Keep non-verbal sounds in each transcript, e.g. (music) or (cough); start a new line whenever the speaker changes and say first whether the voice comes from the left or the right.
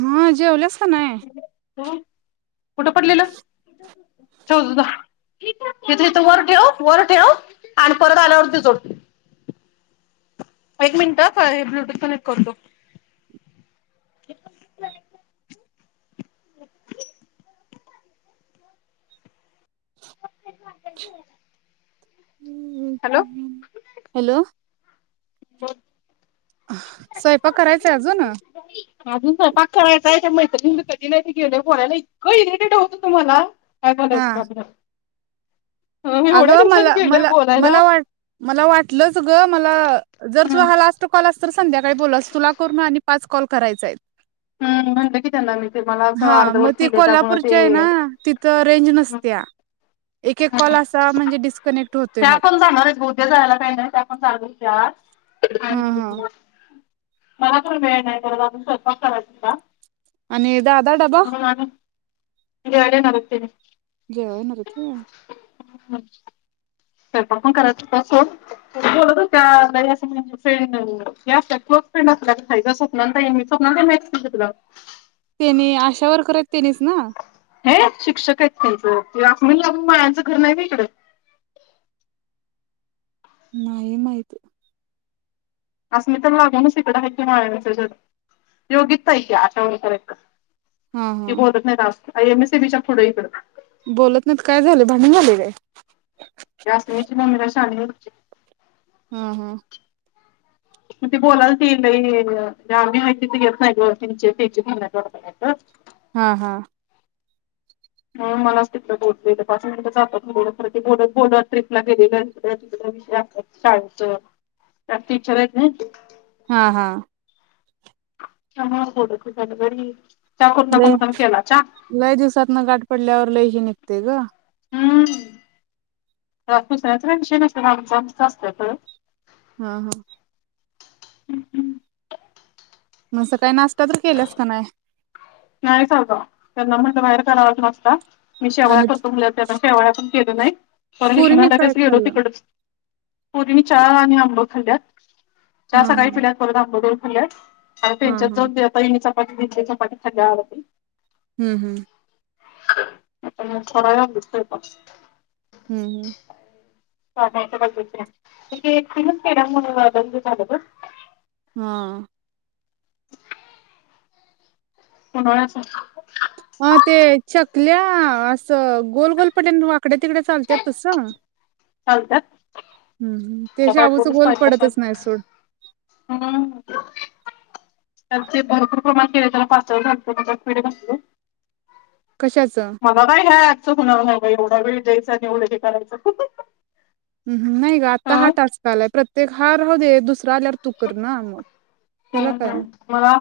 right: हा जेवल्यास का नाय?
left: कुठं पडलेलं? ठेव जा जा. हेच हेच वर ठेव, वर ठेव आण परत आल्यावर त जोड. एक मिनिट थ हे ब्लूटूथ कनेक्ट करतो. (unintelligible) (unintelligible) हॅलो.
right: हॅलो.
left: (unintelligible)
right: स्वयंपाक करायचाय अजून?
left: अजून स्वयंपाक करायचाय. ह्या मैत्रिणीं कधी नाई ते गेलोय बोलायला इतकं इरीटेड होत होतं मला काय
right: हा
left: बोलायचं काम नाई.
right: अगं मला मला
left: बोलायला
right: मला वा मला वाटलंच गं मला जर तू
left: हम्म
right: हा लास्ट कॉल अस संध्याकाळी बोलास तुला करून आणि पाच कॉल करायचाइत.
left: हम! म्हणलं की त्यांना मी ते मला असं
right: हा मग
left: अर्धवट
right: ते
left: किल्या त्यामुळं ते
right: कोल्हापूरचे आहे ना तिथं रेंज नसत्या एक एक कॉल असा म्हणजे डिस्कनेक्ट होतोय
left: त्या
right: मग
left: पण जाणार आहेत उद्या जायला काही नाही त्या पण चालू होत्या
right: हा हा
left: (unintelligible) (unintelligible) मला खरं वेळ नाही मला अजून स्वयंपाक करायचा होता.
right: आणि दादा डबा
left: म्हणून आणि जेवायला येणार आहेत तेन्ही.
right: जेवाय येणार येत
left: हम. स्वयंपाक पण करायचं होता सोड, पण बोलत होत्या लय अस म्हणजे फ्रेंड हे असत्यात बग क्लोज फ्रेंड असल्यागत तई आणि मी स्वपनाली तई माहिती असल की तुला
right: त्यानी आशावरकर आहेत तेनीच ना.
left: हे शिक्षक आहेत त्यांचं यास्मिन लागून मळ्याच घर नय व्हय इकडं.
right: नाही माहित.
left: अस्मिता म्हणस इकड (unintelligible)
right: हा
left: ते
right: हा
left: बोलत नाहीत (unintelligible) आय एम एस ए बीच्या पुढ हिकडं.
right: बोलत नाहीत काय झालय भांडन झालय काय?
left: यास्मिन ची मम्मी तर शानी (unintelligible)
right: हा हा.
left: मग ते बोलालती लय याम्ही हाय तीथ येत नाही हो हिची आणि तेंचि भांडण हायत वाढत कायतर.
right: हा हा.
left: नाही मलाच तिथं बोल पाच मिनिट जात बोलत ते बोलत बोलत ट्रीपला गेलेल हिकडं तिकड विषय असत्यात शाळेच त्यात टीचर हाइत ना.
right: हा हा.
left: (unintelligible) गणबडी
right: लय लय दिवसातन गाठ पडल्यावर लय ह निघत ते ग.
left: हम्म! त्यात दुसऱ्याचा के विषय नसत्यात आमच आमचंच असत्यात खर
right: हा हा.
left: (unintelligible) (inaudible)
right: मसं काही नाश्ता तर केल्यास का नाय.
left: नाही खालो त्यांना म्हणलं बाहेर कराव नास्ता. मी शेवाळा
right: आणि
left: करतो त्यांना शेवाळ्या पण केलं नाही पर
right: पुरीनी काय
left: (unintelligible) गेलो
right: खाल्लं
left: तिकडच. पुरीणी च्या आणि आंब खाल्ल्यात. त्या
right: हा हा
left: सकाळी पिल्यात परत आंब हॅलो
right: हा हा
left: त्यांच्यात (unintelligible) (inaudible) पट दिशी चपात्या. ह (unintelligible) (inaudible)
right: हम्म हम्म.
left: (unintelligible) स्वयंपाक.
right: हम्म हम्म.
left: (unintelligible) ते एकटींनच केल्या म्हणून बंद झालं ग.
right: हा.
left: उन्हाळ्या
right: अ ते चकल्या असं गोल गोल पट वाकड्या तिकड्या चालत तसं
left: चालत्यात
right: हम्म हम्म ते
left: मोबाईल
right: शाबूचं
left: दोनच
right: गोल
left: पाहिजे
right: पडतच नाही सोड
left: हम् त्यां ते भरपूर प्रमाण केले त्याला (unintelligible)
right: कशाचं
left: मला का ह्या आच होणार नाय बाई एवढा वेळ द्यायच ज्यांनी होईल ते करायचं
right: हम्म हम्म नाही ग आता हा
left: हं
right: टास्क आलाय प्रत्येक हा राहूदे दुस आल्यावर तु कर ना मग त्याला
left: हम्म
right: काय
left: हम्म मला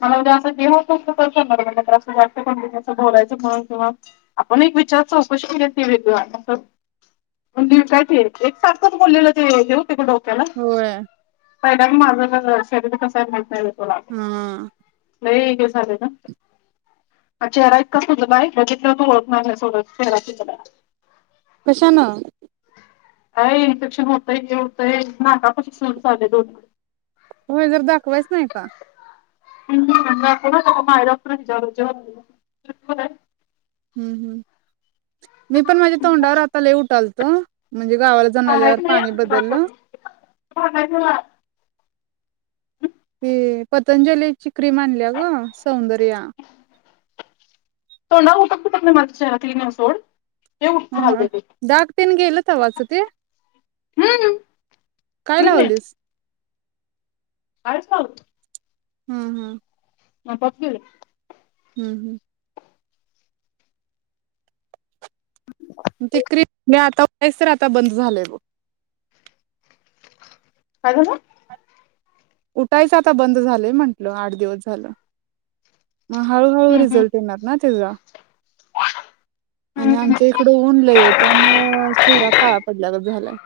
left: मला उद्या असं (unintelligible) (unintelligible) जास्त पण (unintelligible) बोलायचं म्हणून किंवा आपण एक विचार चौकशी केली ते वेगळ (unintelligible) एक सारखंच बोललेलं ते हे वेगळं ते पण डो त्याला
right: होय
left: पहिला आणि माझ (unintelligible) त्याजा तर कसा आहे माहित नाही बाई
right: हूं
left: लय हे झाले ना चेहरा इतका सुजलाय माय बघितलं तू ओळखणार नाहीस कोणाचा चेहरा सुजलाय
right: कशानं
left: काय इन्फेक्शन होतंय हे होतय नाका पशी सूजू चालले दोन दिवस
right: होय जरां दाखवायच नाही का
left: (unintelligible) माळी डॉक्टर ना विचारलं (unintelligible)
right: हूं हूं मी पण माझ्या तोंडावर आता लय उठाल त म्हणजे गावाला जाऊन आल्यावर
left: सांगायचं नाही
right: पाणी बदललं
left: (unintelligible)
right: ते पतंजली ची क्रीम आणल्या ग सौंदर्या
left: तोंडावर उठत बिटत नाय माझा चेहरा क्लीन हाय सोड हे उठ
right: हा
left: घालते
right: डाग तेन गेल तवाच ते
left: हम्म
right: काय लावलीस
left: काहीच लावल (unintelligible)
right: हूं हूं
left: आपाप गेलं.
right: हूं हूं ते क्रीम (unintelligible) आतास (unintelligible) बंद झालंय बघ
left: काय झालं?
right: उठायचं आता बंद झालंय म्हंटलं आठ दिवस झालं मग हळूहळू
left: हम्म हम्म
right: रिझल्ट येणार ना त्याचा आणि
left: हम्म
right: आमच्या इकडं ऊन लई ये त्यामूळ चेहरा काळा पडल्यागत झालाय.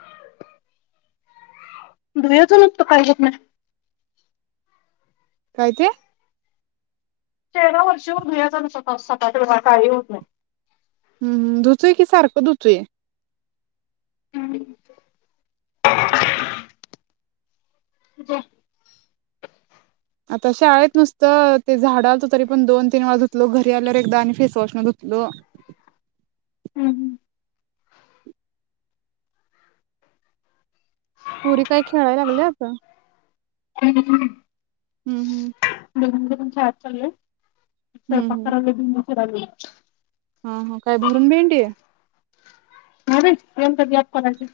left: धोयाच नसतं पाजेत ना (unintelligible)
right: काय ते?
left: तेरा वर्षव धुयाचा ना स्वतः (unintelligible) काही होत नाही.
right: हम्-हम्, धुतोय की सारखं धुतोय.
left: अम्म ज
right: आता शाळेत नुसतं ते झाडाचं तरी पण दोन तीन वेळा धुतलो, घरी आल्यावर एकदा आणि फेसवॉशनं धुतलो.
left: अम्-हम्
right: पुरी काय खेळाय लागल्यात.
left: हम्म-हम्म
right: हम्-हम्
left: धरून धरून शाळेत चालले. स्वयंपाक करायला दिउया. (unintelligible)
right: हां-हां, काय भरून बेंडीय.
left: नाही बाई, (unintelligible) करायचं.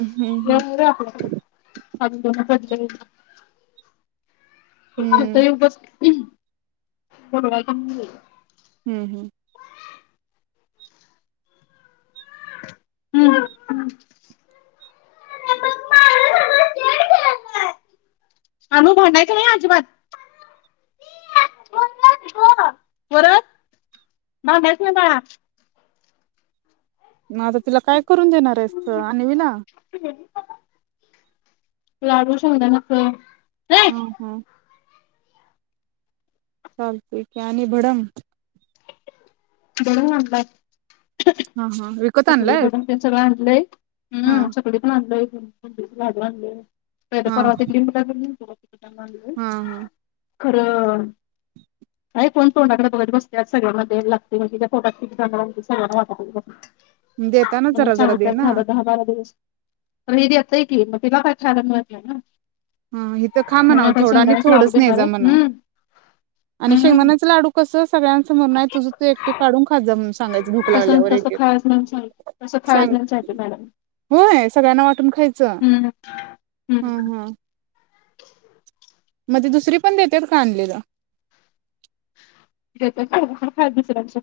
right: हम्म
left: ग
right: हम्म.
left: र आपल्याकडं. (unintelligible) आता
right: हम्म
left: एकदाच (inaudible)
right: हम्म हम्म.
left: (unintelligible) अनु भांडायचं नाही अजिबात (unintelligible) परत भांडायचं नाही बाळा.
right: म आता तिला काय करून देणार आहेस त अनवीला?
left: लाडू (unintelligible)
right: हम्म हम्म. चालतंय की आणि भडंग.
left: भडंग आणलाय.
right: हा हा विकत
left: चकली
right: आणलायस?
left: भडंग तेन सगळं आणलंय
right: हा
left: हम्म. चकली पण आणलंय (unintelligible) लाडू आणलंय. पहिलं
right: हा
left: परवा (unintelligible) न्हेलतो बाई.
right: हा हा
left: (unintelligible) खरं
right: (inaudible)
left: काय कोण तोंडाकडं बघत बसतंय सगळ्यांना द्यायला. तिज्या पोटात किती जाणार (unintelligible)
right: देताना जरा जरा दे ना.
left: होय देतोय की, मग तिला काय खायला मिळत नाही ना.
right: हा हित खा
left: म्हणून
right: म्हणावं
left: आता
right: थोडं आणि
left: शेंगदाण्याचे लाडू
right: थोडंच ने
left: देणार
right: जा
left: आहे
right: म्हणाव,
left: हम्म
right: आणि
left: हम्म
right: शेंगदाण्याचं लाडू कसं सगळ्यांन समोर नाय तुझं तु एकटी काढून खात जा म्हणून सांगायचं भूक
left: तसं
right: लागल्यावर
left: तसं
right: एक एक
left: खायच म्हणून सांग तसं खायच
right: सांग.
left: म्हणून सांगते मॅडम
right: होय, सगळ्यांना वाटून खायचं
left: हम्म
right: ह
left: हम्म
right: ह. मग ती दुसरी पण देत्यात का आणलेलं?
left: (unintelligible) दुसऱ्यांचं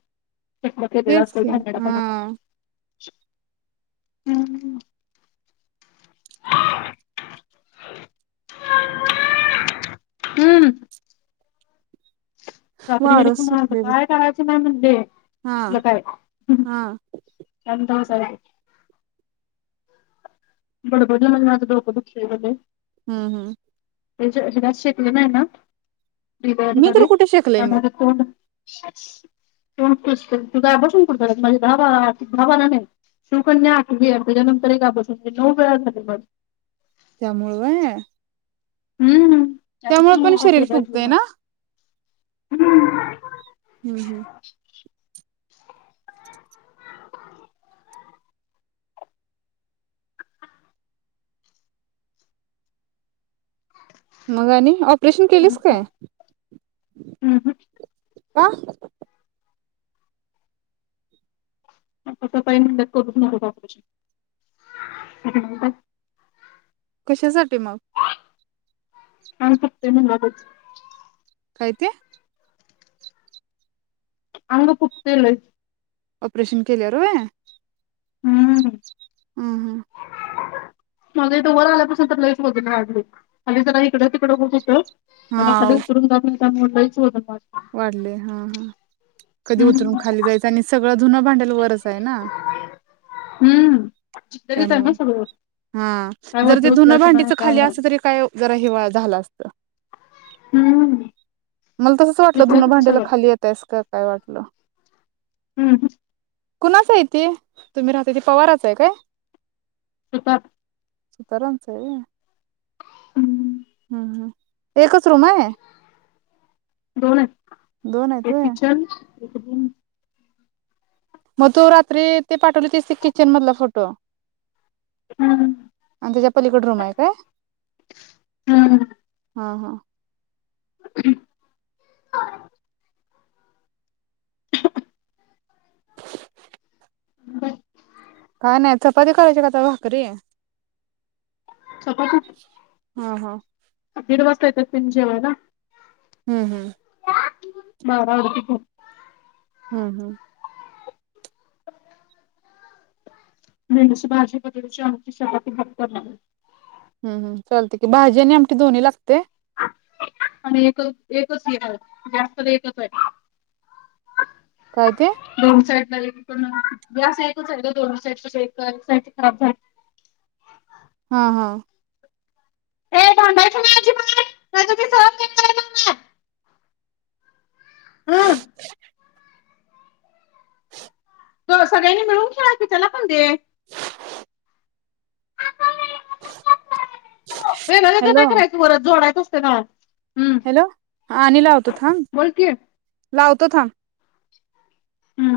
left: एक मलं
right: तेच की
left: असेल ांड पणा
right: हा
left: ह हम् रात्री घे
right: वारच
left: म्हत
right: सुटले बघ
left: काय करायचं नाही म्हणले
right: हा
left: असलं काय.
right: हा
left: सर बडेे वधया मज आचे लोक दिुखे बले
right: हम्म हम्
left: हिरा शेतीन आहे ना. बबड
right: मी तर
left: मध्ये
right: कुठे शिकलय मग
left: आमझ कोण (unintelligible) तू काय बसून करत माझे भाबा भावा ना नाही शिवकन्या आ घ त्यानंतर का बसून म्हणे खोप वेळा झा म
right: त्यामुळबा
left: हम्म.
right: त्यामुळे पण शरीर फुगतय ना.
left: हम्म.
right: हम्म हम्म. मग आणि ऑपरेशन केलेस
left: अच्छा
right: काय.
left: हम्म
right: का
left: आताता काही मदत करूच न बापरची
right: कशासाठी मग
left: का करत मच
right: काै ते
left: अंग फक्तेल.
right: ऑपरेशन केल्या रय
left: हम्म
right: हम् हम्
left: माझ इथ वर आल्यापासून तर आ जरा इकडं तिकडं होत होत. आता हाडून
right: हा
left: तुरून जा आप ई चो
right: वाढले हा हा कधी उतरून
left: हम्म
right: खाली जायच आणि सगळं धुन भांड्याला वरच आहे ना
left: हम्म चिखल्यारीत आहे
right: त्यामुळे
left: ना सगळं
right: हा
left: काय
right: जर
left: वज
right: ते ुन
left: उचलायचं नाही
right: भांडीच
left: काय
right: खाली
left: नाही
right: अस तरी काय जरा हिवा झाला असत.
left: हम्म
right: मला तसंच वाटलं
left: विकलंय
right: धुनं
left: तिथं
right: भांड्याला
left: सगळं
right: खाली येतयस का. काय वाटलं.
left: हम्म ह
right: कुणाचं आहेथे तुम्ही राहताथ पवाराच आहे काय
left: आता
right: सुतारांच आहे.
left: हम्म
right: हम् हम् एकच रूम आहे.
left: दोन
right: दोन आहेत
left: हे
right: होय
left: किचन एक दिन
right: मग तू रात्री ते पाठवली तिस किचन मधला फोटो
left: हम्म
right: आणि त्याच्या पलीकड रूम आहे काय?
left: हम्म
right: हा हा.
left: (unintelligible) बर.
right: काय नाही चपाती करायची का आता भाकरी?
left: (unintelligible)
right: हा हा
left: दिड वासयतात तीम जेवाला
right: हम्म हम्म
left: (inaudible)
right: हम्म हम्म
left: म्हेंदुस बाजी बटाटा ची आमटी शेवगा (unintelligible)
right: हम् हम् चालते की भाजी आणि आमट दोन्ही लागते?
left: आणि एकच एकच (unintelligible) जास्त तर एकच ये.
right: काय ते?
left: पण गॅस एकच आहे गं दोन्ही साईडच (unintelligible) एक साईडच खराब झाले.
right: हा हा
left: ऐ भांडायचं नाही अजिबात, न्हाईतर मी सरळ (inaudible) हम्म ग सगळ्यांनी मिळून खेळायचं, त्याला पण दे.
right: हॅलो
left: (unintelligible) तणाव
right: हॅलो हा आणि लावतो थांब.
left: बोल की. हम्म
right: लावतो थांब.